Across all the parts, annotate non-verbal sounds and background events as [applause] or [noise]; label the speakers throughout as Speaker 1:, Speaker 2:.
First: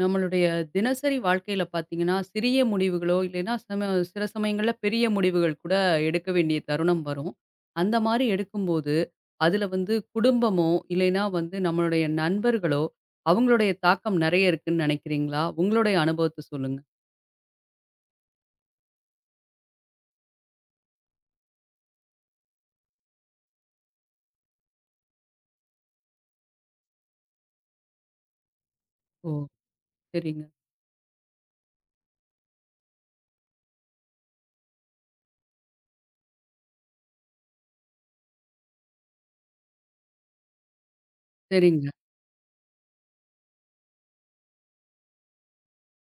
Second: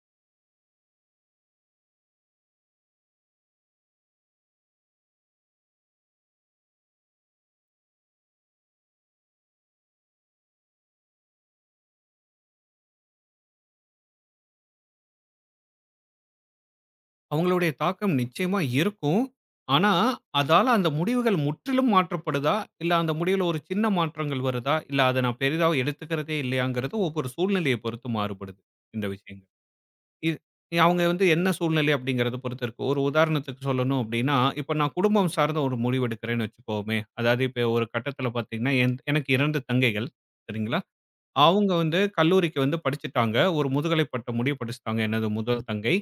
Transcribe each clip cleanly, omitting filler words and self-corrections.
Speaker 1: நம்மளுடைய தினசரி வாழ்க்கையில பார்த்தீங்கன்னா, சிறிய முடிவுகளோ இல்லைன்னா சில சமயங்கள்ல பெரிய முடிவுகள் கூட எடுக்க வேண்டிய தருணம் வரும். அந்த மாரி எடுக்கும்போது, அதுல வந்து குடும்பமோ, இல்லைன்னா வந்து நம்மளுடைய நண்பர்களோ, அவங்களுடைய தாக்கம் நெறைய இருக்குன்னு நெனைக்கிறீங்களா? உங்களுடைய அனுபவத்த சொல்லுங்க.
Speaker 2: அவங்களுடைய தாக்கம் நிச்சயமா இருக்கும். ஆனா, அதால அந்த முடிவுகள் முற்றிலும் மாற்றப்படுதா? இல்ல அந்த முடிவுல ஒரு சின்ன மாற்றங்கள் வருதா? இல்ல அத நான் பெரிதா எடுத்துக்கிறதே இல்லையாங்கிறது ஒவ்வொரு சூழ்நிலைய பொறுத்து மாறுபடுது, இந்த
Speaker 1: ஓ!
Speaker 2: விஷயங்கள். இது
Speaker 1: சரிங்க,
Speaker 2: அவங்க வந்து என்ன சூழ்நிலை அப்படிங்கிறத பொறுத்து இருக்கு. ஒரு உதாரணத்துக்கு சொல்லணும் அப்படின்னா, இப்ப நான் குடும்பம் சார்ந்த ஒரு முடிவு எடுக்கிறேன்னு வச்சுக்கோமே, அதாவது இப்ப ஒரு கட்டத்தில பார்த்தீங்கன்னா, எனக்கு 2 தங்கைகள், சரிங்களா? அவங்க
Speaker 1: சரிங்க.
Speaker 2: வந்து கல்லூரிக்கு வந்து படிச்சுட்டாங்க. ஒரு முதுகலை பட்டம் முடிய படிச்சுட்டாங்க எனது முதல் தங்கை.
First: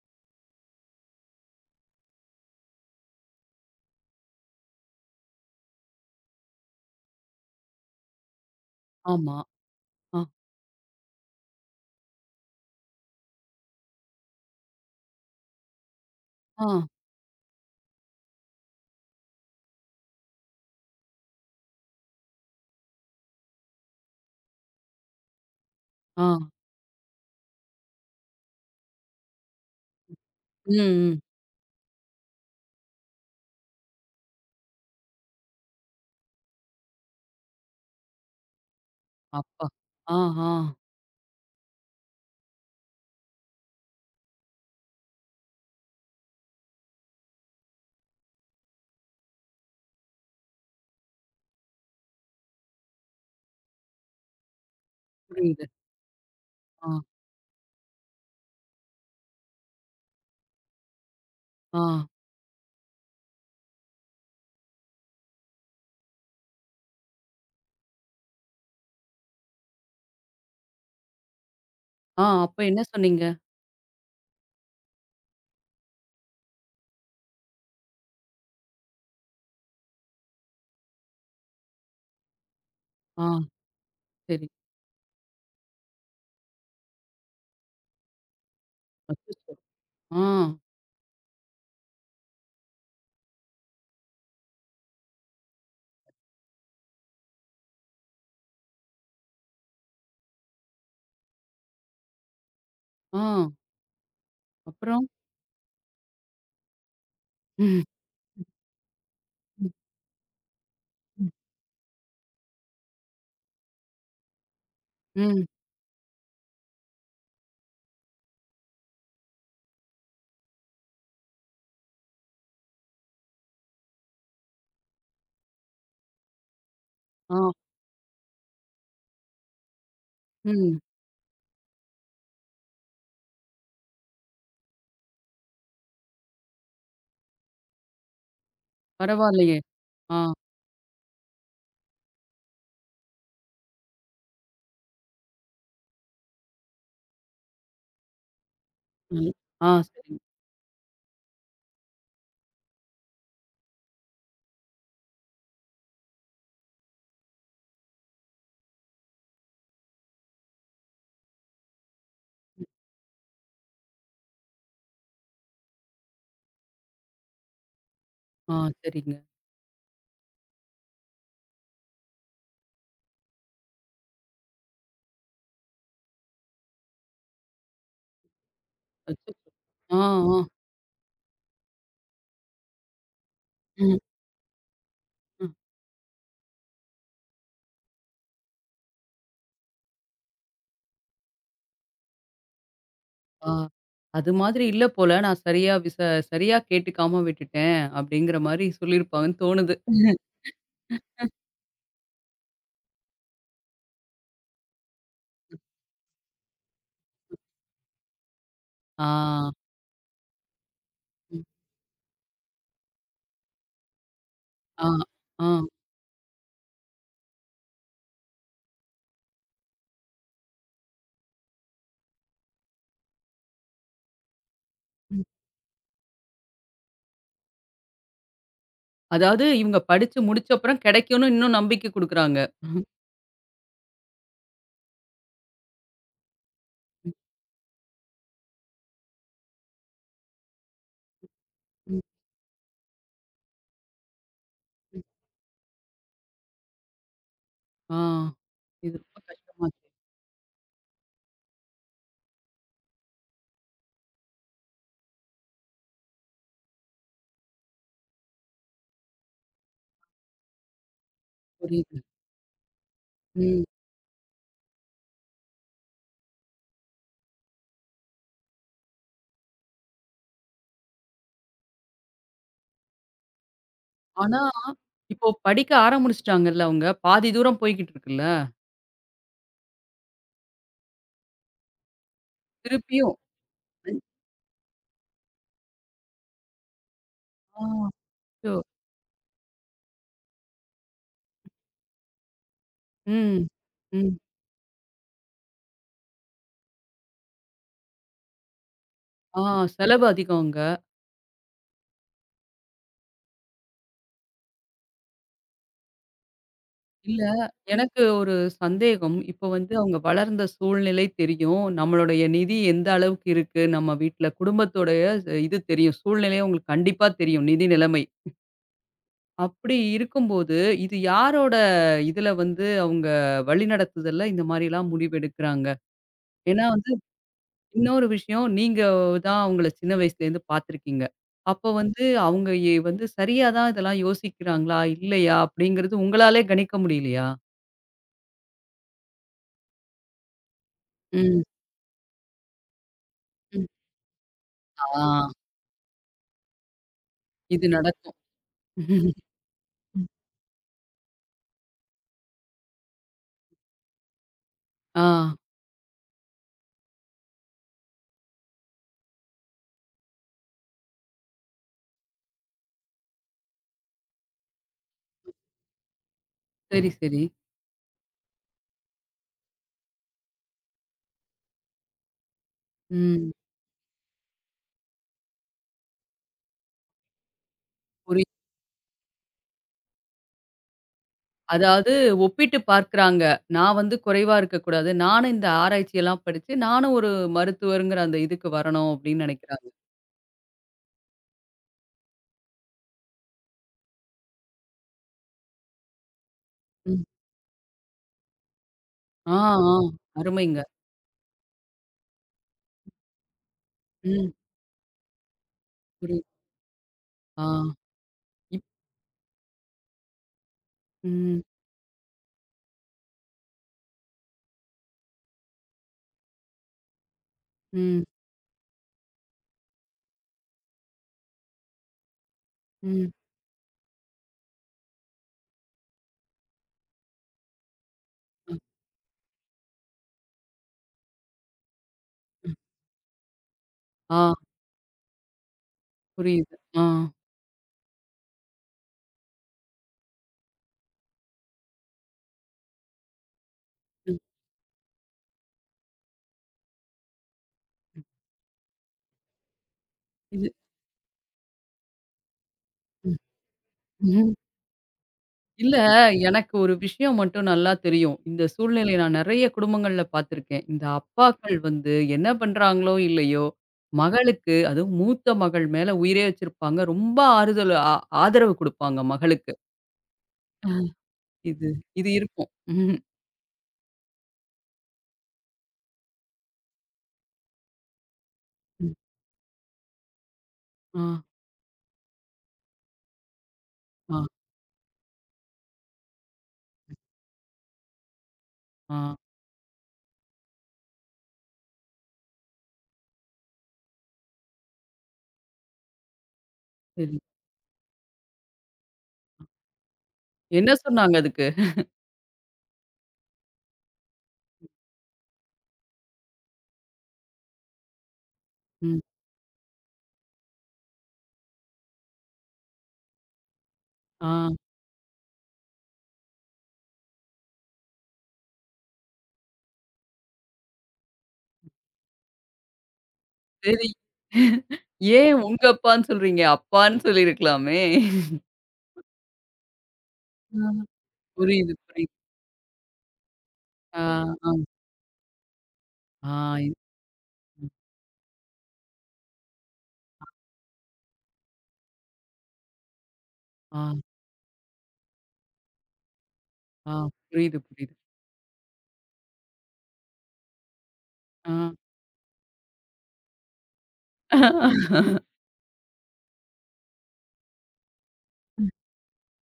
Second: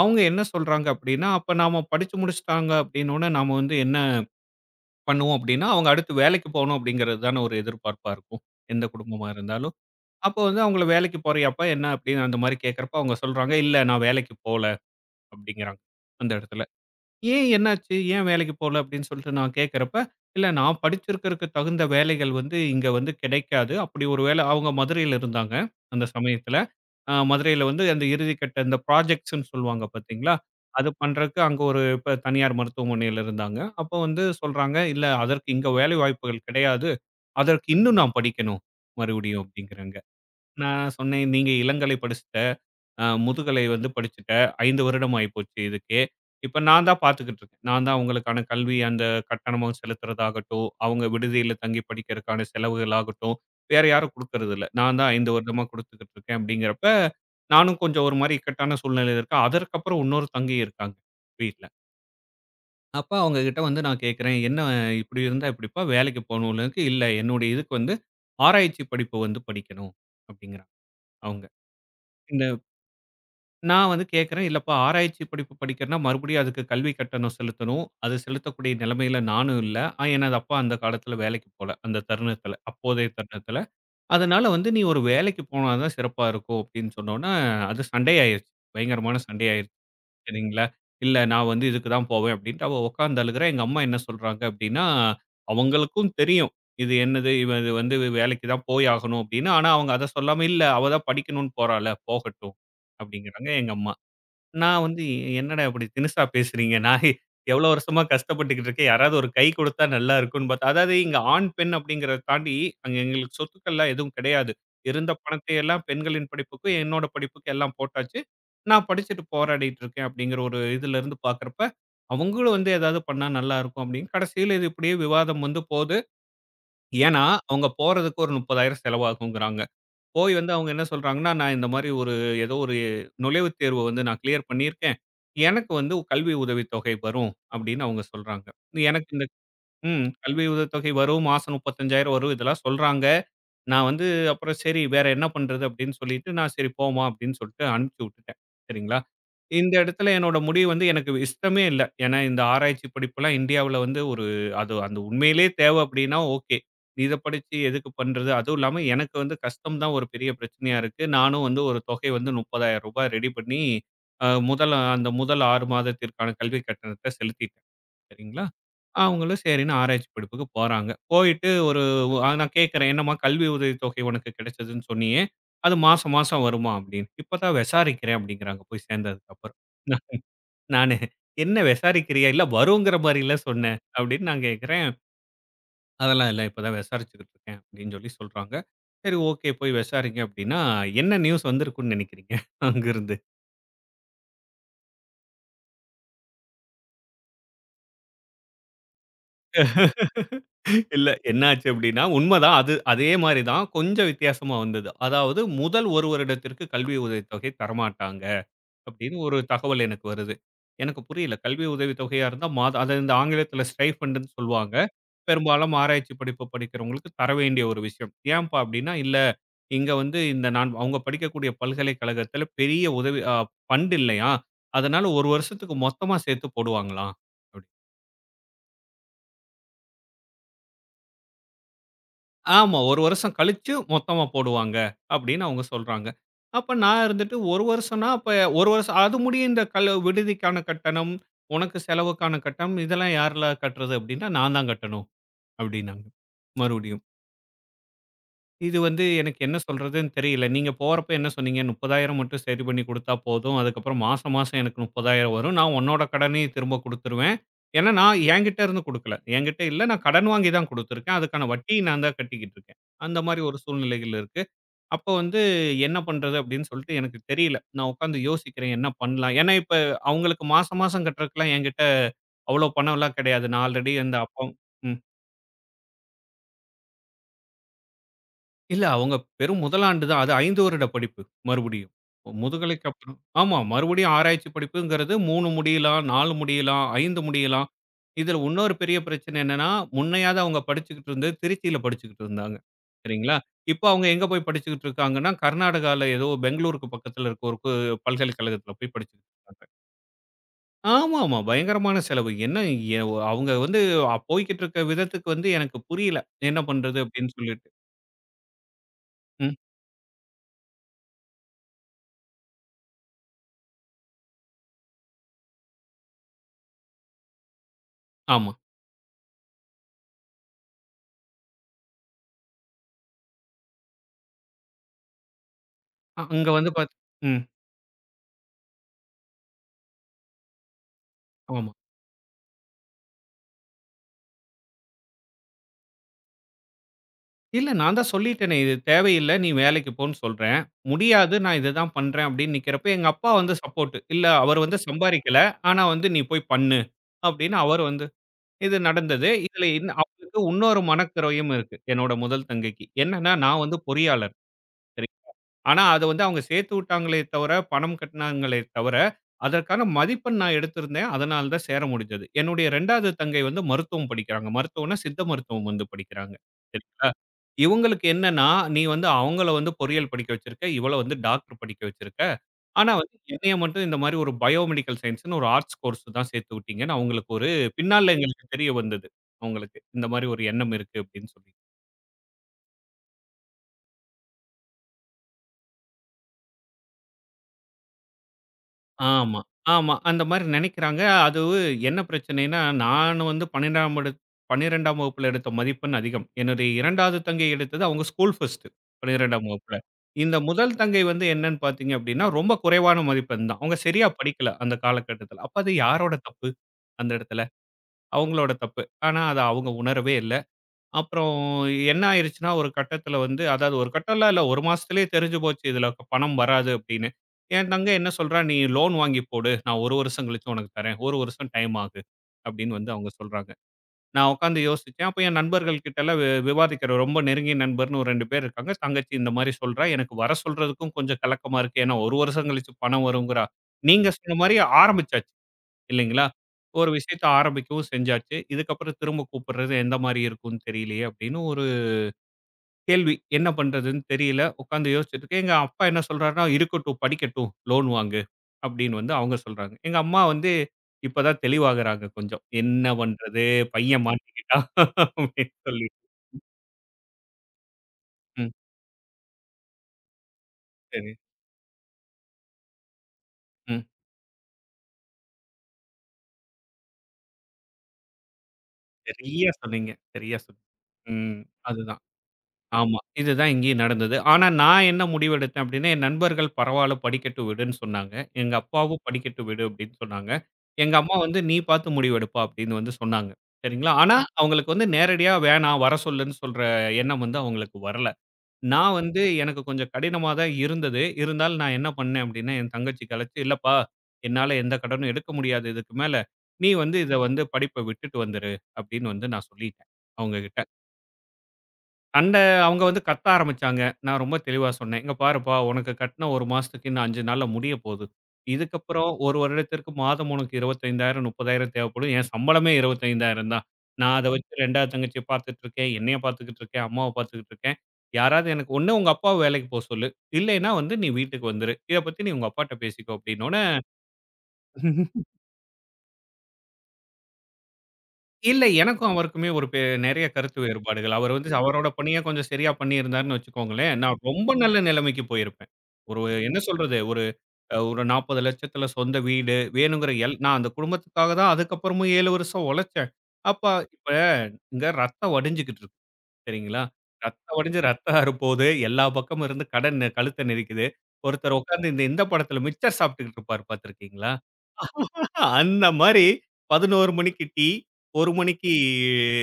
Speaker 2: அவங்க என்ன சொல்றாங்க அப்படின்னா, அப்ப நாம படிச்சு முடிச்சுட்டாங்க அப்படின்னோன நாம வந்து என்ன பண்ணுவோம் அப்படின்னா, அவங்க அடுத்து வேலைக்கு போணும் அப்படிங்கிறது தான ஒரு எதிர்பார்ப்பா இருக்கும். எந்த குடும்பமா
Speaker 1: ஆமா.
Speaker 2: இருந்தாலும்.
Speaker 1: ஆ,
Speaker 2: அப்போ வந்து அவங்கள வேலைக்கு போறியாப்பா என்ன அப்படின்னு அந்த மாரி கேட்கிறப்ப அவங்க சொல்றாங்க, இல்ல நான் வேலைக்கு போல அப்படிங்கிறாங்க அந்த இடத்துல.
Speaker 1: ஆ,
Speaker 2: ஏன் என்னாச்சு? ஏன் வேலைக்கு போல அப்படின்னு சொல்லிட்டு நான் கேட்கிறப்ப, இல்ல நான் படிச்சிருக்கறக்கு தகுந்த வேலைகள் வந்து இங்க வந்து கிடைக்காது. அப்படி ஒரு வேளை அவங்க மதுரையில இருந்தாங்க, அந்த
Speaker 1: ஆ.
Speaker 2: சமயத்துல. மதுரையில வந்து அந்த இறுதிக்கட்ட இந்த ப்ராஜெக்ட்ஸ்ன்னு சொல்லுவாங்க பார்த்தீங்களா?
Speaker 1: ம்,
Speaker 2: அது
Speaker 1: ம்.
Speaker 2: பண்றதுக்கு அங்க ஒரு இப்ப தனியார் மருத்துவமனையில இருந்தாங்க. அப்போ வந்து சொல்றாங்க, இல்ல அதற்கு இங்க வேலை வாய்ப்புகள் கிடையாது. அதற்கு இன்னும் நான் படிக்கணும் மறுபடியும்
Speaker 1: அப்பா!
Speaker 2: அப்படிங்கிறாங்க.
Speaker 1: ஆ, ஆ.
Speaker 2: நான் சொன்னேன், நீங்க இளங்கலை படிச்சுட்ட முதுகலை வந்து படிச்சுட்டேன். 5 வருடம் ஆயிப்போச்சு இதுக்கே. இப்ப நான் தான் பார்த்துக்கிட்டு இருக்கேன். நான் தான் அவங்களுக்கான கல்வி அந்த கட்டணமும் செலுத்துறதாகட்டும், அவங்க விடுதியில தங்கி படிக்கிறக்கான செலவுகளாகட்டும், வேற யாரும் குடுக்கறதில்ல. நான் தான் 5 வருடமா
Speaker 1: புரியுது.
Speaker 2: குடுத்துக்கிட்டு இருக்கேன் அப்படிங்கிறப்ப,
Speaker 1: ஆ,
Speaker 2: நானும் கொஞ்சம் ஒரு மாரி இக்கட்டான சூழ்நிலையில இருக்கேன். அதற்கப்புறம் இன்னொரு தங்கி இருக்காங்க வீட்ல.
Speaker 1: ஆ,
Speaker 2: அப்ப அவங்க கிட்ட வந்து நான் கேட்கிறேன், "என்ன இப்படி இருந்தா எப்படிப்பா வேலைக்கு போகணும்னு" "இல்ல என்னுடைய இதுக்கு வந்து ஆராய்ச்சி படிப்பு வந்து படிக்கணும்" அப்படிங்கிறாங்க அவங்க.
Speaker 1: ஆ.
Speaker 2: இந்த
Speaker 1: அப்ப என்ன சொன்னீங்க?
Speaker 2: நான் வந்து கேட்கிறேன், இல்லப்பா ஆராய்ச்சி படிப்பு படிக்கிறேன்னா, மறுபடியும் அதுக்கு கல்வி கட்டணம் செலுத்தணும். அது செலுத்தக்கூடிய நிலைமையில நானும் இல்ல. எனது அப்பா அந்த காலத்துல வேலைக்கு போல. அந்த தருணத்துல, அப்போதைய
Speaker 1: ஆ,
Speaker 2: தருணத்துல. அதனால
Speaker 1: சரி.
Speaker 2: வந்து நீ ஒரு வேலைக்கு போனா தான் சிறப்பா இருக்கும் அப்படின்னு சொன்னோனே, அது சண்டையாயிருச்சு. பயங்கரமான
Speaker 1: அச்சச்சோ!
Speaker 2: சண்டையாயிருச்சு.
Speaker 1: ஆ,
Speaker 2: சரிங்களா? இல்ல நான் வந்து இதுக்கு தான் போவேன் அப்படின்ட்டு அவ உட்கார்ந்து அழுகுறா. எங்க அம்மா என்ன சொல்றாங்க அப்படின்னா, அவங்களுக்கும் தெரியும். இது என்னது? இவன் இது வந்து வேலைக்கு தான் போய் ஆகணும் அப்படின்னு. ஆனா அவங்க அத சொல்லாம, இல்ல அவ தான் படிக்கணும்னு போறாள, போகட்டும்
Speaker 1: ஆ.
Speaker 2: அப்படிங்கிறாங்க எங்க அம்மா. நான் வந்து
Speaker 1: அப்புறம்?
Speaker 2: என்னடா இப்படி தினுசா பேசுறீங்க? நான் எவ்வளோ
Speaker 1: ம்.
Speaker 2: வருஷமா கஷ்டப்பட்டுக்கிட்டு இருக்கேன். யாராவது ஒரு கை
Speaker 1: ம்.
Speaker 2: குடுத்தா நல்லா இருக்கும்ன்னு பார்த்தா அதாவது இங்க
Speaker 1: ம்.
Speaker 2: ஆண், பெண் அப்படிங்கிறத தாண்டி அங்க எங்களுக்கு சொத்துக்கள்லாம் எதுவும் கிடையாது. இருந்த
Speaker 1: ம்.
Speaker 2: பணத்தை எல்லாம் பெண்களின் படிப்புக்கும், என்னோட படிப்புக்கும் எல்லாம் போட்டாச்சு. நான் படிச்சுட்டு போராடிட்டு இருக்கேன் அப்படிங்கிற ஒரு இதுலருந்து பார்க்குறப்ப, அவங்களும் வந்து ஏதாவது பண்ணா நல்லா இருக்கும் அப்படின்னு. கடைசியில இது இப்படியே விவாதம் வந்து போது. ஏன்னா
Speaker 1: ஆ.
Speaker 2: அவங்க போறதுக்கு ஒரு 30,000 செலவாகுங்கிறாங்க. போய் வந்து அவங்க
Speaker 1: ம்.
Speaker 2: என்ன சொல்றாங்கன்னா, "நான் இந்த மாரி ஒரு ஏதோ ஒரு நுழைவுத் தேர்வு வந்து நான் கிளியர் பண்ணியிருக்கேன். எனக்கு வந்து கல்வி உதவித்தொகை வரும்." அப்படின்னு அவங்க சொல்றாங்க. எனக்கு இந்த
Speaker 1: பரவாயில்லையே!
Speaker 2: ம்.
Speaker 1: ஆ.
Speaker 2: கல்வி உதவித்தொகை வரும். மாசம் 35,000 வரும். இதெல்லாம் சொல்றாங்க. நான் வந்து அப்புறம் சரி வேற என்ன பண்றது அப்படின்னு சொல்லிட்டு நான் சரி போமா அப்படின்னு சொல்லிட்டு அனுப்பிச்சு விட்டுட்டேன். சரிங்களா?
Speaker 1: ம். ஆ
Speaker 2: இந்த இடத்துல
Speaker 1: சரிங்க.
Speaker 2: என்னோட முடிவு வந்து எனக்கு இஷ்டமே இல்ல. ஏன்னா இந்த ஆராய்ச்சி படிப்புலாம் இந்தியாவுல வந்து ஒரு அது அந்த உண்மையிலேயே தேவை அப்படின்னா ஓகே. இத படிச்சு எதுக்கு பண்றது? அதுவும் இல்லாம எனக்கு வந்து கஷ்டம் தான் ஒரு பெரிய பிரச்சனையா இருக்கு. நானும் வந்து ஒரு தொகை வந்து ரூ. 30,000 ரெடி பண்ணி முதல் அந்த முதல் 6 மாதத்திற்கான கல்வி கட்டணத்த செலுத்திட்டேன். சரிங்களா?
Speaker 1: ஆ சரிங்க.
Speaker 2: அவங்களும் சரின்னு ஆராய்ச்சி படிப்புக்கு போறாங்க. போயிட்டு ஒரு நான் கேட்கிறேன், "என்னம்மா கல்வி உதவித்தொகை உனக்கு கிடைச்சதுன்னு சொன்னியே, அது மாசம் மாசம் வருமா?" அப்படின்னு. "இப்பதான் விசாரிக்கிறேன்" அப்படிங்கிறாங்க போய் சேர்ந்ததுக்கு
Speaker 1: அச்சச்சோ!
Speaker 2: அப்புறம். நா
Speaker 1: ஆ, ஆ.
Speaker 2: நானு "என்ன விசாரிக்கிறியா? இல்ல வருங்கிற மாரில்ல சொன்ன"
Speaker 1: ம்.
Speaker 2: அப்படின்னு நான் கேட்கிறேன்.
Speaker 1: ம்.
Speaker 2: "அதெல்லாம் இல்ல, இப்பதான் விசாரிச்சுக்கிட்டு இருக்கேன்" அப்படின்னு சொல்லி சொல்றாங்க. சரி ஓகே போய் விசாரிங்க அப்படின்னா, என்ன நியூஸ் வந்திருக்கும்னு நினைக்கிறீங்க? அங்கிருந்து.
Speaker 1: ஆ. அது மாதிரி இல்ல போல. நான் சரியா சரியா கேட்டுக்காம விட்டுட்டேன். அப்படிங்கிற மாரி சொல்லியிருப்பாங்கன்னு தோணுது.
Speaker 2: இல்ல என்னாச்சு அப்படின்னா, உண்மதான். அது அதே மாரி தான். கொஞ்சம் வித்தியாசமா வந்தது. அதாவது முதல் 1 வருடத்திற்கு கல்வி உதவித்தொகை தரமாட்டாங்க அப்படின்னு ஒரு
Speaker 1: ஆ.
Speaker 2: தகவல் எனக்கு வருது. எனக்கு புரியல.
Speaker 1: ம்.
Speaker 2: கல்வி உதவித்தொகையா இருந்தா மாதம் அத இந்த ஆங்கிலத்தில ஸ்டைஃபண்டுன்னு சொல்லுவாங்க.
Speaker 1: ஆ. ஆ.
Speaker 2: பெரும்பாலும் ஆராய்ச்சி படிப்பு படிக்கிறவங்களுக்கு தர வேண்டிய ஒரு விஷயம். ஏன்ப்பா அப்படின்னா, இல்ல இங்க வந்து இந்த நான் அவங்க படிக்கக்கூடிய பல்கலைக்கழகத்தில பெரிய உதவி ஃபண்ட் இல்லையாம். அதனால
Speaker 1: ம்.
Speaker 2: 1 வருஷத்துக்கு மொத்தமா சேர்த்து போடுவாங்களாம். அப்படி
Speaker 1: அதாவது இவங்க படிச்சு முடிச்ச அப்புறம் கிடைக்கும்னு இன்னும் நம்பிக்கை குடுக்குறாங்க.
Speaker 2: ஆமா.
Speaker 1: ம்.
Speaker 2: 1 வருஷம் கழிச்சு மொத்தமா போடுவாங்க அப்படின்னு அவங்க சொல்றாங்க. அப்ப நான் இருந்துட்டு 1 வருஷம்னா, அப்ப 1 வருஷம் அது முடிய இந்த விடுதிக்கான கட்டணம், உனக்கு
Speaker 1: ம்.
Speaker 2: செலவுக்கான கட்டணம் இதெல்லாம் யார்ல கட்டுறது அப்படின்னா, நான் தான்
Speaker 1: ம்.
Speaker 2: கட்டணும் அப்படின்னாங்க. மறுபடியும்.
Speaker 1: ஆ.
Speaker 2: இது
Speaker 1: இது
Speaker 2: வந்து
Speaker 1: ரொம்ப
Speaker 2: எனக்கு என்ன
Speaker 1: கஷ்டமாச்சே!
Speaker 2: சொல்றதுன்னு தெரியல. நீங்க போறப்ப என்ன சொன்னீங்க? 30,000 மட்டும் சரி பண்ணி குடுத்தா போதும். அதுக்கப்புறம் மாசம், மாசம் எனக்கு 30,000 வரும். நான் உன்னோட கடனையும் திரும்ப குடுத்துருவேன். ஏன்னா, நான் என்கிட்ட இருந்து குடுக்கல. என்கிட்ட இல்ல. நான் கடன் வாங்கி தான் குடுத்துருக்கேன். அதுக்கான வட்டிய
Speaker 1: புரியுது.
Speaker 2: நான் தான் கட்டிக்கிட்டு இருக்கேன். அந்த மாரி ஒரு
Speaker 1: ம்.
Speaker 2: சூழ்நிலைகள் இருக்கு. அப்போ வந்து என்ன பண்றது அப்படின்னு சொல்லிட்டு எனக்கு தெரியல. நான் உட்காந்து யோசிக்கிறேன் என்ன பண்ணலாம்? ஏன்னா, இப்ப அவங்களுக்கு மாசம், மாசம் கட்டுறதுக்குலாம் என்கிட்ட அவ்வளோ பணம்லாம் கிடையாது. நான் ஆல்ரெடி அந்த
Speaker 1: ஆனா,
Speaker 2: அப்பா ம்.
Speaker 1: இப்போ படிக்க ஆரம்பிச்சுட்டாங்கல்ல அவங்க. பாதி தூரம் போய்க்கிட்டு இருக்குல்ல.
Speaker 2: இல்ல. அவங்க வெறும் முதலாண்டு தான். அது 5 வருட படிப்பு மறுபடியும். முதுகலைக்கு
Speaker 1: திருப்பியும்
Speaker 2: அப்புறம் ஆமா.
Speaker 1: அந்-
Speaker 2: மறுபடியும் ஆராய்ச்சி படிப்புங்கிறது 3 முடியலாம், 4 முடியலாம், 5
Speaker 1: ஆ
Speaker 2: முடியலாம். இதில
Speaker 1: அச்சோ!
Speaker 2: இன்னொரு பெரிய பிரச்சனை என்னன்னா, முன்னையாவது அவங்க படிச்சுக்கிட்டு இருந்தது திருச்சியில படிச்சுக்கிட்டு இருந்தாங்க. சரிங்களா?
Speaker 1: ம்.
Speaker 2: இப்ப அவங்க
Speaker 1: ம்.
Speaker 2: எங்க போய் படிச்சுக்கிட்டு இருக்காங்கன்னா, கர்நாடகால ஏதோ பெங்களூருக்கு பக்கத்தில இருக்க ஒரு பல்கலைக்கழகத்தில போய் படிச்சுக்கிட்டு
Speaker 1: ஆ
Speaker 2: இருக்காங்க.
Speaker 1: செலவு அதிகம் அங்க.
Speaker 2: ஆமாமா. பயங்கரமான செலவு. என்ன எ அவங்க வந்து போய்க்கிட்டு இருக்க விதத்துக்கு வந்து எனக்கு புரியல. என்ன பண்றது
Speaker 1: இல்ல,
Speaker 2: அப்படின்னு சொல்லிட்டு.
Speaker 1: எனக்கு ஒரு சந்தேகம். இப்போ
Speaker 2: ம்.
Speaker 1: வந்து அவங்க வளர்ந்த சூழ்நிலை தெரியும். நம்மளுடைய நிதி எந்த அளவுக்கு இருக்கு, நம்ம வீட்ல குடும்பத்தோடைய இது தெரியும். சூழ்நிலை அவங்களுக்கு கண்டிப்பா தெரியும், நிதி நிலைமை.
Speaker 2: ஆமா.
Speaker 1: அப்படி இருக்கும்போது, இது யாரோட இதுல வந்து அவங்க வழிநடத்துதல்ல இந்த மாரிலாம் முடிவெடுக்குறாங்க?
Speaker 2: அங்க
Speaker 1: ஏன்னா
Speaker 2: வந்து பாத் ம்.
Speaker 1: இன்னொரு விஷயம், நீங்க தான் அவங்கள சின்ன வயசுலேருந்து பார்த்துருக்கீங்க. அப்போ
Speaker 2: ஆமா.
Speaker 1: வந்து அவங்க வந்து சரியா தான் இதெல்லாம் யோசிக்கிறாங்களா? இல்லையா? அப்படிங்கிறது உங்களாலே கணிக்க முடியலையா?
Speaker 2: இல்ல நான் தான் சொல்லிட்டேனே, "இது தேவையில்ல. நீ வேலைக்கு போன்னு" சொல்றேன். முடியாது.
Speaker 1: ம்,
Speaker 2: நான் இத தான் பண்றேன் அப்படின்னு நிக்கிறப்ப, எங்க அப்பா வந்து
Speaker 1: ம்.
Speaker 2: சப்போர்ட். இல்ல அவர் வந்து
Speaker 1: ஆ
Speaker 2: சம்பாரிக்கல. ஆனா வந்து "நீ போய் பண்ணு" அப்படின்னு
Speaker 1: இது
Speaker 2: அவர் வந்து
Speaker 1: நடக்கும்.
Speaker 2: இது நடந்தது. இதுல அவங்களுக்கு இன்னொரு மனக்குறையும் இருக்கு. என்னோட முதல் தங்கைக்கு. என்னன்னா, நான் வந்து பொறியாளர்.
Speaker 1: ஆ
Speaker 2: ஆனா, அத வந்து அவங்க சேர்த்து விட்டாங்களே தவிர, பணம் கட்டினாங்களே தவிர, அதற்கான மதிப்பெண் நான் எடுத்திருந்தேன். அதனால தான் சேர முடிஞ்சது. என்னுடைய 2வது தங்கை வந்து மருத்துவம் படிக்கிறாங்க. மருத்துவம்னா சித்த மருத்துவம் வந்து படிக்கிறாங்க.
Speaker 1: சரி,
Speaker 2: சரிங்களா?
Speaker 1: சரி.
Speaker 2: இவங்களுக்கு என்னன்னா, நீ வந்து அவங்கள வந்து பொறியியல் படிக்க வச்சிருக்க, இவள வந்து டாக்டர் படிக்க வச்சிருக்க. ஆனா வந்து
Speaker 1: ம்.
Speaker 2: என்னைய மட்டும் இந்த மாரி ஒரு பயோமெடிக்கல் சயன்ஸ்ன்னு ஒரு ஆர்ட்ஸ் கோர்ஸ் தான் சேர்த்து விட்டீங்கன்னு அவங்களுக்கு ஒரு பின்னால
Speaker 1: புரியுது.
Speaker 2: எங்களுக்கு தெரிய வந்தது. அவங்களுக்கு இந்த மாரி ஒரு எண்ணம் இருக்கு அப்படின்னு சொல்லி.
Speaker 1: அதாவது ஒப்பிட்டு பார்க்குறாங்க. நான் வந்து குறைவா இருக்கக்கூடாது. நானும் இந்த ஆராய்ச்சியெல்லாம் படிச்சு, நானும் ஒரு மருத்துவர்ங்கிற அந்த இதுக்கு வரணும் அப்படின்னு
Speaker 2: ஆமா,
Speaker 1: நினைக்கிறாங்க.
Speaker 2: ஆமா. அந்த மாரி நெனைக்கிறாங்க. அது என்ன பிரச்சனைன்னா, நான் வந்து 12ஆம் வகுப்புல எடுத்த மதிப்பெண் அதிகம். என்னுடைய
Speaker 1: ம்.
Speaker 2: 2வது தங்கை எடுத்தது அவங்க ஸ்கூல் ஃபர்ஸ்ட்டு
Speaker 1: ஆ,
Speaker 2: 12ஆம்
Speaker 1: ஆ
Speaker 2: வகுப்புல. இந்த
Speaker 1: அருமைங்க.
Speaker 2: முதல் தங்கை வந்து என்னன்னு பார்த்தீங்க அப்டின்னா, ரொம்ப குறைவான மதிப்பெண் தான். அவங்க சரியா
Speaker 1: ம்.
Speaker 2: படிக்கல அந்த காலகட்டத்தில. அப்ப அது யாரோட
Speaker 1: புரியுது.
Speaker 2: தப்பு? அந்த இடத்துல.
Speaker 1: ஆ.
Speaker 2: அவங்களோட
Speaker 1: இப்
Speaker 2: தப்பு. ஆனா, அத அவங்க உணரவே இல்ல. அப்புறம்
Speaker 1: ம்,
Speaker 2: என்ன ஆயிருச்சுன்னா, ஒரு கட்டத்தில வந்து அதாவது ஒரு கட்டம்லாம் இல்ல. 1 மாசத்திலேயே தெரிஞ்சு போச்சு இதுல பணம் வராது அப்படின்னு. என் தங்கை
Speaker 1: ம்,
Speaker 2: என்ன சொல்றா, "நீ லோன் வாங்கி போடு. நான் 1 வருஷம் கழிச்சு உனக்கு தரேன். 1 வருஷம் டைம் ஆகு." அப்படின்னு வந்து அவங்க
Speaker 1: ம்.
Speaker 2: சொல்றாங்க. நான் உட்காந்து யோசிச்சேன். அப்ப என் நண்பர்கள் கிட்டலாம் விவாதிக்கிறேன். ரொம்ப நெருங்கிய நண்பர்ன்னு ஒரு 2 பேர்
Speaker 1: அ.
Speaker 2: இருக்காங்க. தங்கச்சி இந்த மாரி சொல்றா. எனக்கு வர சொல்றதுக்கும் கொஞ்சம் கலக்கமா இருக்கு. ஏன்னா 1 வருஷம் கழிச்சு பணம் வருங்கிறா. நீங்க
Speaker 1: ஆ,
Speaker 2: சொன்ன மாரி ஆரம்பிச்சாச்சு. இல்லைங்களா?
Speaker 1: புரியுது. ஆ.
Speaker 2: ஒரு விஷயத்த ஆரம்பிக்கவும் செஞ்சாச்சு. இதுக்கப்புறம் திரும்ப கூப்பிடுறது எந்த மாரி இருக்கும்னு தெரியலையே அப்படின்னு ஒரு கேள்வி. என்ன பண்றதுன்னு
Speaker 1: ம்.
Speaker 2: தெரியல. உட்காந்து யோசிச்சுட்டு இருக்கேன். எங்க அப்பா என்ன சொல்றாருன்னா, "இருக்கட்டும் படிக்கட்டும். லோன் வாங்கு." அப்படின்னு வந்து அவங்க சொல்றாங்க. எங்க அம்மா
Speaker 1: இது
Speaker 2: வந்து இப்ப தான் தெளிவாகுறாங்க கொஞ்சம். என்ன
Speaker 1: ம்.
Speaker 2: பண்றது? பையன்
Speaker 1: ம்.
Speaker 2: மாட்டிக்கிட்டான் அப்படின்னு
Speaker 1: இல்ல,
Speaker 2: சொல்லி.
Speaker 1: எனக்கு ஒரு விஷயம் மட்டும் நல்லா தெரியும். இந்த
Speaker 2: ம்.
Speaker 1: சூழ்நிலைய நான் நெறைய குடும்பங்கள்ல பார்த்துருக்கேன். இந்த
Speaker 2: சரி.
Speaker 1: அப்பாக்கள் வந்து என்ன பண்றாங்களோ, இல்லையோ,
Speaker 2: ம்.
Speaker 1: மகளுக்கு அதுவும் மூத்த மகள் மேல உயிரே வச்சிருப்பாங்க. ரொம்ப ஆறுதல் ஆ ஆதரவு குடுப்பாங்க
Speaker 2: சரியா
Speaker 1: மகளுக்கு.
Speaker 2: சொன்னீங்க. சரியா சொன்னீங்க. ம்.
Speaker 1: இது
Speaker 2: அதுதான்.
Speaker 1: இது இருக்கும்.
Speaker 2: ஆமா.
Speaker 1: ம்.
Speaker 2: இதுதான் இங்கேயும் நடந்தது. ஆனா நான் என்ன முடிவெடுத்தேன் அப்டின்னா, என் நண்பர்கள் பரவால்ல படிக்கட்டு விடுன்னு சொன்னாங்க. எங்க
Speaker 1: ம்.
Speaker 2: அப்பாவும் படிக்கட்டு விடு அப்டின்னு சொன்னாங்க. எங்க
Speaker 1: ஆ,
Speaker 2: அம்மா வந்து நீ பார்த்து முடிவெடுப்பா அப்டின்னு வந்து சொன்னாங்க. சரிங்களா? ஆனா
Speaker 1: ஆ,
Speaker 2: அவங்களுக்கு வந்து நேரடியா வேணாம் வர சொல்லுன்னு சொல்ற எண்ணம் வந்து அவங்களுக்கு வரல. நான்
Speaker 1: ஆ.
Speaker 2: வந்து எனக்கு கொஞ்சம் கடினமா தான் இருந்தது. இருந்தாலும் நான் என்ன பண்ணேன் அப்டின்னா, என் தங்கச்சிக்கு அழைச்சு இல்லப்பா என்னால எந்த கடனும் எடுக்க முடியாது இதுக்கு மேல. நீ வந்து இத
Speaker 1: சரி.
Speaker 2: வந்து படிப்ப விட்டுட்டு வந்துரு அப்டின்னு வந்து நான் சொல்லிட்டேன் அவங்க கிட்ட.
Speaker 1: என்ன சொன்னாங்க அதுக்கு?
Speaker 2: சண்ட அவங்க வந்து கத்த ஆரம்பிச்சாங்க. நான் ரொம்ப தெளிவா சொன்னேன். "இங்க பாருப்பா! உனக்கு கட்ன 1 மாசத்துக்கு இன்னும் 5 நாள்ல முடிய போது.
Speaker 1: ம்.
Speaker 2: இதுக்கப்புறம் 1 வருடத்திற்கு மாதம் உனக்கு 25,000, 30,000 தேவைப்படும். என் சம்பளமே 25,000 தான். நான் அத
Speaker 1: ஆ,
Speaker 2: வச்சு 2வது தங்கச்சிய பார்த்துட்டு இருக்கேன். என்னைய பார்த்துக்கிட்டு இருக்கேன். அம்மாவ பார்த்துக்கிட்டு இருக்கேன். யாராவது எனக்கு ஒண்ணு உங்க அப்பாவ வேலைக்கு போ சொல்லு. இல்லைன்னா வந்து நீ வீட்டுக்கு வந்துரு. இத பத்தி நீ உங்க அப்பாட்ட பேசிக்கோ" அப்டின்னோன
Speaker 1: சரி. ஏன் உங்க அப்பான்னு சொல்றீங்க? அப்பான்னு சொல்லியிருக்கலாமே!
Speaker 2: இல்ல. எனக்கும் அவருக்குமே ஒரு நெறைய கருத்து வேறுபாடுகள். அவரு வந்து ம்.
Speaker 1: புரியுது,
Speaker 2: அவரோட
Speaker 1: புரியுது.
Speaker 2: பணிய கொஞ்சம் சரியா பண்ணியிருந்தாருன்னு வச்சுக்கோங்களேன்,
Speaker 1: ஆ,
Speaker 2: நான் ரொம்ப
Speaker 1: ஆ,
Speaker 2: ம். நல்ல நிலைமைக்கு போயிருப்பேன். ஒரு
Speaker 1: ஆ,
Speaker 2: என்ன
Speaker 1: இது
Speaker 2: சொல்றது? ஒரு ஒரு 40,00,000-ல சொந்த வீடு வேணுங்கிற நான் அந்த குடும்பத்துக்காக தான் அதுக்கப்புறமும் 7 வருஷம் உழைச்சேன். அப்ப
Speaker 1: ஆ,
Speaker 2: இப்ப இங்க ரத்தம் வடிஞ்சுகிட்டு இருக்கு. சரிங்களா?
Speaker 1: ஆ,
Speaker 2: ரத்தம்
Speaker 1: புரியுது,
Speaker 2: வடிஞ்சு
Speaker 1: புரியுது.
Speaker 2: ரத்தம் ஆறப்போது. எல்லா பக்கமும் இருந்து கட நெ கழுத்த நெரிக்குது.
Speaker 1: ஆ.
Speaker 2: ஒருத்தர் உட்கார்ந்து இந்த இந்த படத்துல மிக்சர் சாப்பிட்டுக்கிட்டு இருப்பாரு பார்த்திருக்கீங்களா? அந்த மாரி 11 மணிக்கு டீ, 1 மணிக்கு
Speaker 1: ம்,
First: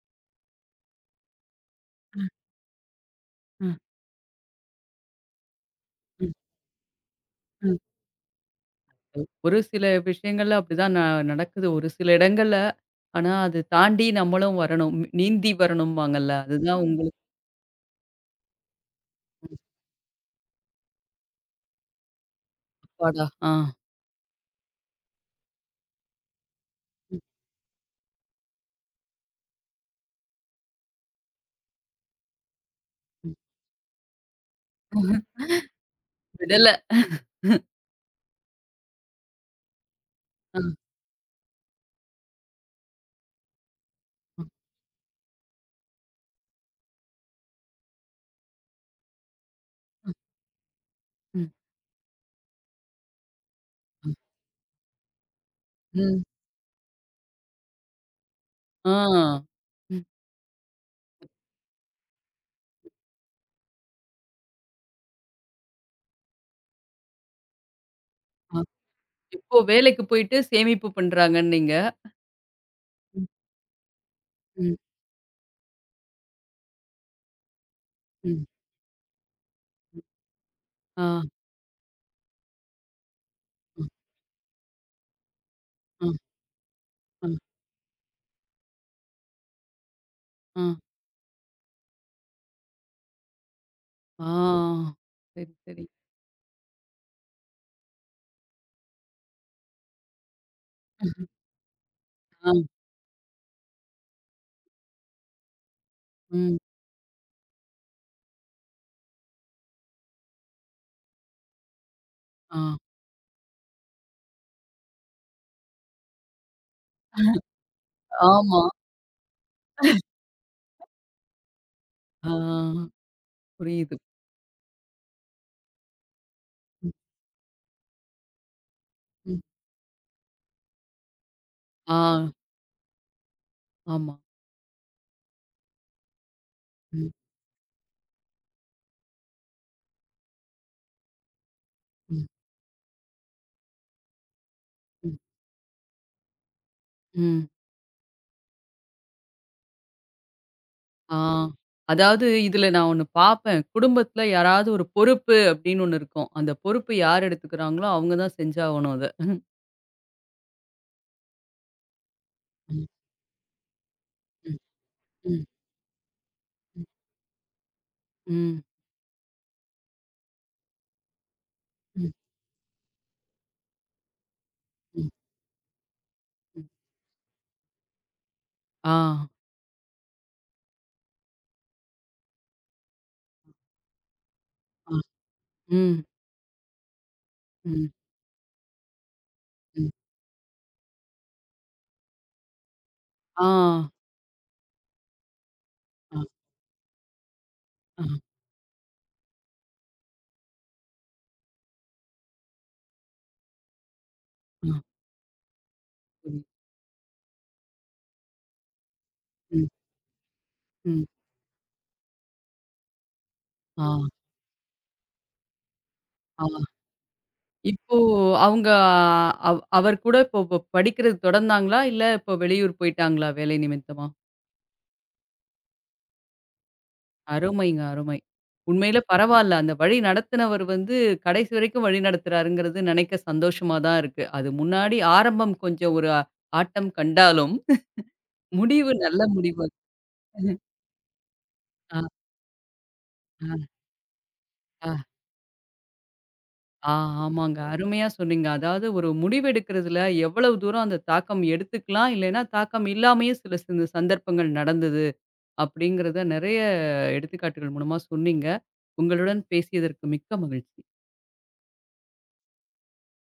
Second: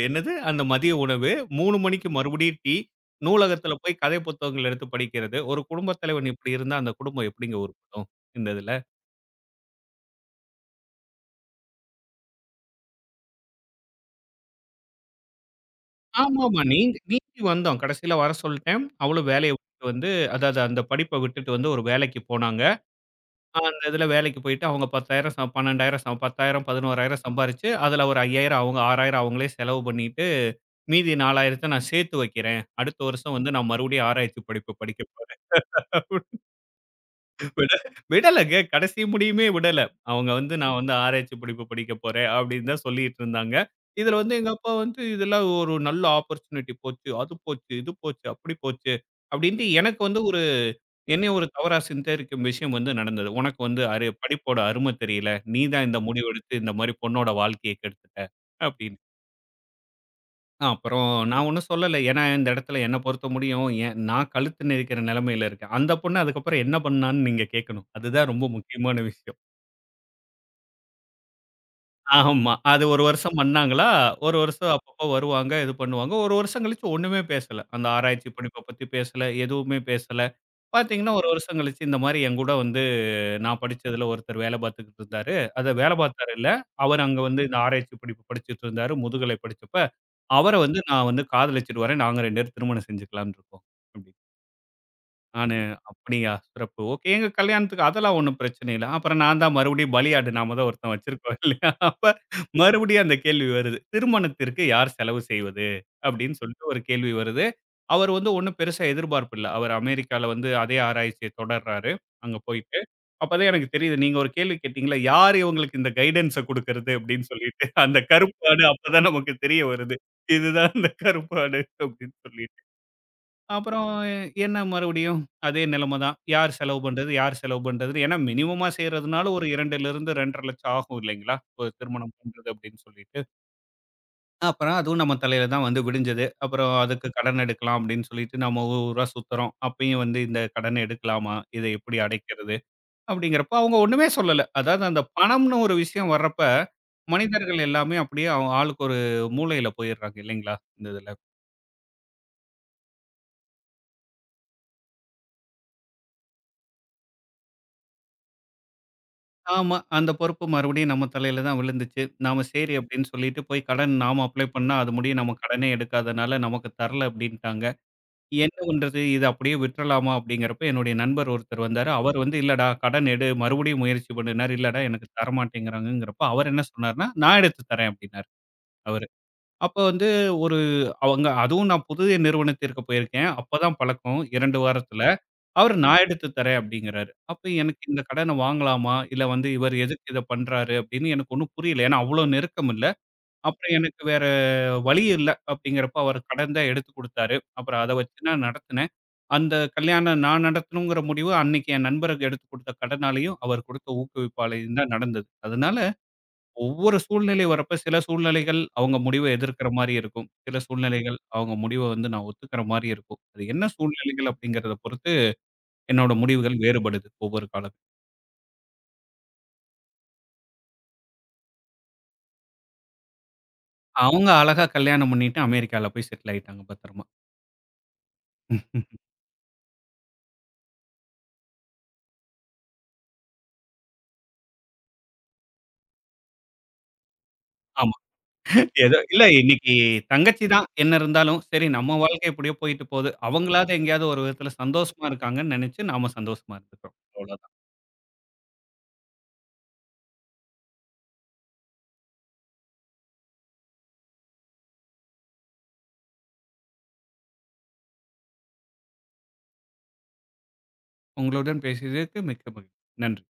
Speaker 2: என்னது? அந்த மதிய உணவு, 3 மணிக்கு மறுபடியும் டீ, நூலகத்துல
Speaker 1: ம்,
Speaker 2: போய் கதை புத்தகங்கள் எடுத்து படிக்கிறது. ஒரு குடும்பத் தலைவன்
Speaker 1: ம்,
Speaker 2: இப்படி இருந்தா, அந்த குடும்பம் எப்படிங்க
Speaker 1: ம்.
Speaker 2: உருப்படும்? இந்த இதுல.
Speaker 1: ஒரு சில விஷயங்கள்ல அப்படிதான் நடக்குது. ஒரு சில இடங்கள்ல. ஆனா, அது தாண்டி நம்மளும் வரணும். நீந்தி வரணும்பாங்கல்ல.
Speaker 2: ஆமாமா.
Speaker 1: அதுதான் உங்களுக்கு
Speaker 2: நீந்தி வந்தோம். கடைசியில வர சொல்ட்டேன். அவளும் வேலைய விட்டுட்டு வந்து அதாவது அந்த படிப்ப விட்டுட்டு வந்து ஒரு வேலைக்கு போனாங்க.
Speaker 1: அப்பாடா! ஆ.
Speaker 2: அந்த இதுல வேலைக்கு போயிட்டு அவங்க 10,000 சம் 12,000 சம் 10,000
Speaker 1: ம்,
Speaker 2: 11,000 சம்பாரிச்சு, அதுல ஒரு 5,000 அவங்க 6,000 அவங்களே செலவு பண்ணிட்டு, மீதி 4,000த்த நான் சேர்த்து வைக்கிறேன். அடுத்த வருஷம்
Speaker 1: ம்.
Speaker 2: வந்து நான் மறுபடியும் ஆராய்ச்சி படிப்பு படிக்க போறேன்.
Speaker 1: விடல.
Speaker 2: விட விடலங்க. கடைசி முடியுமே விடல. அவங்க வந்து
Speaker 1: ஆ,
Speaker 2: நான் வந்து ஆராய்ச்சி படிப்பு படிக்க போறேன் அப்படின்னு தான் சொல்லிட்டு இருந்தாங்க. இதுல வந்து
Speaker 1: ஆ,
Speaker 2: எங்க அப்பா வந்து இதெல்லாம் ஒரு நல்ல ஆப்பர்ச்சுனிட்டி போச்சு. அது போச்சு, இது போச்சு, அப்படி போச்சு. அப்படின்ட்டு எனக்கு
Speaker 1: ஆ,
Speaker 2: வந்து என்னைய ஒரு
Speaker 1: ம்,
Speaker 2: தவறா சித்தரிக்கும் விஷயம் வந்து நடந்தது. "உனக்கு வந்து அரு
Speaker 1: ம்.
Speaker 2: படிப்போட அரும தெரியல. நீ தான் இந்த முடிவெடுத்து இந்த மாரி பொண்ணோட வாழ்க்கைய கெடுத்துட்ட"
Speaker 1: ஆ.
Speaker 2: அப்படின்னு.
Speaker 1: ம்.
Speaker 2: அப்புறம் நான் ஒண்ணும் சொல்லல. ஏன்னா இந்த இடத்துல என்ன பொறுத்த முடியும். ஏன் நான் கழுத்து நெரிக்கிற நிலைமையில இருக்கேன். அந்த பொண்ணு அதுக்கப்புறம் என்ன பண்ணான்னு நீங்க கேட்கணும். அதுதான் ரொம்ப
Speaker 1: ஆ.
Speaker 2: முக்கியமான விஷயம்.
Speaker 1: இப்போ வேலைக்கு போயிட்டு சேமிப்பு பண்றாங்கன்னீங்க.
Speaker 2: ஆமா. அது 1
Speaker 1: ம்,
Speaker 2: வருஷம் பண்ணாங்களா, 1 வருஷம்
Speaker 1: ம்,
Speaker 2: அப்பப்போ வருவாங்க, இது பண்ணுவாங்க. 1 வருஷம் கழிச்சு ஒண்ணுமே பேசல. அந்த ஆராய்ச்சி
Speaker 1: ம்.
Speaker 2: படிப்ப பத்தி பேசல, எதுவுமே பேசல.
Speaker 1: ஆ,
Speaker 2: பார்த்தீங்கன்னா
Speaker 1: ஆ,
Speaker 2: 1 வருஷம் கழிச்சு இந்த மாரி என் கூட வந்து நான் படிச்சதுல ஒருத்தர் வேலை பார்த்துக்கிட்டு இருந்தாரு. அத வேலை
Speaker 1: ஆ,
Speaker 2: பார்த்தாரு இல்ல. அவரு அங்க
Speaker 1: ஆ,
Speaker 2: வந்து இந்த ஆராய்ச்சி படிப்பு படிச்சுட்டு இருந்தாரு. முதுகலை படிச்சப்ப அவர
Speaker 1: ஆ.
Speaker 2: வந்து நான் வந்து காதலிச்சுட்டு வரேன். நாங்க 2 பேரும் திருமணம் செஞ்சுக்கலாம்னு இருக்கோம்.
Speaker 1: ஆ. சரி,
Speaker 2: நானு
Speaker 1: சரி.
Speaker 2: அப்படியா! சிறப்பு. ஓகே. எங்க கல்யாணத்துக்கு அதெல்லாம் ஒண்ணும் பிரச்சனை இல்ல. அப்புறம் நான் தான் மறுபடியும் பலியாடு நாம தான் ஒருத்தன் வச்சிருக்கோம்
Speaker 1: [laughs]
Speaker 2: [laughs] இல்லையா? அப்ப
Speaker 1: ஆ,
Speaker 2: மறுபடியும் அந்த கேள்வி வருது. "திருமணத்திற்கு யார் செலவு செய்வது?" அப்படின்னு
Speaker 1: ம்.
Speaker 2: சொல்லிட்டு ஒரு கேள்வி வருது. அவர் வந்து ஒண்ணும் பெருசா எதிர்பார்ப்பு இல்ல. அவர் அமெரிக்கால வந்து அதே ஆராய்ச்சிய தொடர்றாரு. அங்க
Speaker 1: ஆ.
Speaker 2: போயிட்டு. அப்பதான் எனக்கு தெரியுது. நீங்க ஒரு கேள்வி கேட்டீங்கல்ல, "யார் இவங்களுக்கு இந்த கைடன்ஸ குடுக்கறது?" அப்படின்னு சொல்லிட்டு. அந்த கருப்பு
Speaker 1: ஆமா.
Speaker 2: ஆடு அப்பதான் நமக்கு தெரிய வருது. இதுதான் அந்த கருப்பு ஆடு அப்படின்னு
Speaker 1: ஆ
Speaker 2: சொல்லி. அப்புறம்
Speaker 1: புரியுது.
Speaker 2: என்ன மறுபடியும் அதே நிலைமை தான். யார் செலவு
Speaker 1: ம்,
Speaker 2: பண்றது? யார் செலவு பண்றதுன்னு? ஏன்னா மினிமமா செய்றதுனால
Speaker 1: ம்.
Speaker 2: ஒரு 2லிருந்து 2.5 லட்சம் ஆகும் இல்லைங்களா? ஒரு
Speaker 1: ஆ,
Speaker 2: திருமணம் பண்றது அப்படின்னு சொல்லிட்டு.
Speaker 1: ஆமா.
Speaker 2: அப்புறம் அதுவும் நம்ம தலையில தான் வந்து விடிஞ்சது. அப்புறம் அதுக்கு
Speaker 1: ம்,
Speaker 2: கடன் எடுக்கலாம் அப்படின்னு சொல்லிட்டு நம்ம ஊர் ஊரா சுத்துறோம். அப்பயும் வந்து இந்த கடன எடுக்கலாமா? இத எப்படி
Speaker 1: ம்,
Speaker 2: அடைக்கிறது? அப்படிங்கிறப்போ அவங்க ஒண்ணுமே சொல்லல. அதாவது அந்த
Speaker 1: ம்,
Speaker 2: பணம்னு ஒரு விஷயம் வர்றப்ப,
Speaker 1: ம்.
Speaker 2: மனிதர்கள் எல்லாமே அப்படியே அவ ஆளுக்கு ஒரு மூலையில போயிடுறாங்க இல்லைங்களா? இந்த இதுல.
Speaker 1: ஆ. அதாவது இதுல நான் ஒண்ணு பார்ப்பேன். குடும்பத்துல யாராவது ஒரு பொறுப்பு அப்படின்னு ஒண்ணு இருக்கும். அந்த பொறுப்பு யார் எடுத்துக்கிறாங்களோ அவங்க தான் செஞ்சாகணும் அத. ம்,
Speaker 2: ஆமா. அந்த பொறுப்பு மறுபடியும் நம்ம தலையில தான் விழுந்துச்சு. நாம சரி
Speaker 1: ம்,
Speaker 2: அப்படின்னு சொல்லிட்டு போய் கடன் நாம அப்ளை
Speaker 1: ம்,
Speaker 2: பண்ணா, அது முடிய நம்ம
Speaker 1: ம்,
Speaker 2: கடனே எடுக்காதனால நமக்கு தரல அப்படின்ட்டாங்க. என்ன
Speaker 1: ம்,
Speaker 2: பண்றது? இத அப்படியே விட்டுறலாமா? அப்படிங்கிறப்ப என்னுடைய நண்பர் ஒருத்தர் வந்தாரு.
Speaker 1: ம்,
Speaker 2: அவர் வந்து இல்லடா கடன் எடு மறுபடியும் முயற்சி பண்ணுனாரு. இல்லடா எனக்கு
Speaker 1: ம்.
Speaker 2: தரமாட்டேங்கிறாங்கங்கிறப்ப அவர் என்ன சொன்னாருன்னா, நான் எடுத்து தரேன் அப்படின்னாரு
Speaker 1: ஆ,
Speaker 2: அவரு. அப்ப வந்து ஒரு அவங்க அதுவும் நான் புதிய நிறுவனத்திற்கு போயிருக்கேன். அப்பதான் பழக்கம் 2
Speaker 1: ஆ.
Speaker 2: வாரத்துல. அவரு
Speaker 1: ம்,
Speaker 2: நான் எடுத்து தரேன் அப்படிங்கிறாரு. அப்ப எனக்கு
Speaker 1: ம்,
Speaker 2: இந்த கடன வாங்கலாமா? இல்ல வந்து இவரு
Speaker 1: ம்.
Speaker 2: எதுக்கு இத பண்றாரு அப்படின்னு எனக்கு ஒண்ணும் புரியல. ஏன்னா அவ்வளோ நெருக்கம் இல்ல.
Speaker 1: ஆ,
Speaker 2: அப்புறம் எனக்கு வேற வழி இல்ல அப்படிங்கிறப்ப
Speaker 1: ஆ,
Speaker 2: அவரு கடன் தான் எடுத்து குடுத்தாரு. அப்புறம் அத
Speaker 1: ஆ,
Speaker 2: வச்சு நான் நடத்துனேன். அந்த கல்யாணம் நான் நடத்தணுங்கிற முடிவு அன்னைக்கு என் நண்பருக்கு எடுத்து குடுத்த கடனாலயும், அவர் குடுத்த ஊக்குவிப்பாலயும்
Speaker 1: ஆ.
Speaker 2: தான் நடந்தது. அதனால
Speaker 1: புரியுது.
Speaker 2: ஒவ்வொரு சூழ்நிலை வரப்ப சில சூழ்நிலைகள் அவங்க முடிவ
Speaker 1: ம்,
Speaker 2: எதிர்க்கிற மாரி இருக்கும். சில
Speaker 1: ம்.
Speaker 2: சூழ்நிலைகள் அவங்க முடிவ வந்து நான் ஒத்துக்கிற மாரி இருக்கும். அது என்ன
Speaker 1: ஆ,
Speaker 2: சூழ்நிலைகள் அப்படிங்கிறத பொறுத்து என்னோட
Speaker 1: ஆ.
Speaker 2: முடிவுகள் வேறுபடுது ஒவ்வொரு காலம்.
Speaker 1: இப்போ அவங்க அவர் கூட இப்போ படிக்கிறது தொடர்ந்தாங்களா? இல்ல இப்போ வெளியூர் போயிட்டாங்களா வேலை நிமித்தமா?
Speaker 2: அவங்க அழகா கல்யாணம் பண்ணிட்டு அமெரிக்கால போய் செட்டில் ஆயிட்டாங்க பத்திரமா.
Speaker 1: அருமைங்க, அருமை.
Speaker 2: ம்.
Speaker 1: உண்மையில பரவால்ல. அந்த வழி நடத்துனவர் வந்து கடைசி வரைக்கும் வழி நடத்துறாருங்கிறது நினைக்க சந்தோஷமா தான் இருக்கு. அது முன்னாடி ஆரம்பம் கொஞ்சம் ஒரு ஆட்டம் கண்டாலும்,
Speaker 2: ஆமா.
Speaker 1: முடிவு
Speaker 2: ஏதோ
Speaker 1: நல்ல
Speaker 2: இல்ல
Speaker 1: முடிவு.
Speaker 2: இன்னைக்கு தங்கச்சி தான் என்ன இருந்தாலும், சரி நம்ம
Speaker 1: ஆ,
Speaker 2: வாழ்க்கை எப்படியோ போயிட்டு போகுது.
Speaker 1: ஆ,
Speaker 2: அவங்களாவது எங்கேயாவது ஒரு விதத்துல
Speaker 1: ஆ,
Speaker 2: சந்தோஷமா இருக்காங்கன்னு நெனைச்சு நாம சந்தோஷமா
Speaker 1: ஆ
Speaker 2: இருந்துக்கிறோம். அவ்வளோதான்.
Speaker 1: ஆமாங்க. அருமையா சொன்னீங்க. அதாவது ஒரு முடிவெடுக்கிறதுல எவ்வளவு தூரம் அந்த தாக்கம் எடுத்துக்கலாம், இல்லைன்னா தாக்கம் இல்லாமயே சில சில சந்தர்ப்பங்கள் நடந்தது. அப்படிங்கிறத நிறைய எடுத்துக்காட்டுகள் மூலமா சொன்னீங்க. உங்களுடன் பேசியதற்கு மிக்க மகிழ்ச்சி.
Speaker 2: உங்களுடன் பேசியதற்கு மிக்க மகிழ்ச்சி. நன்றி.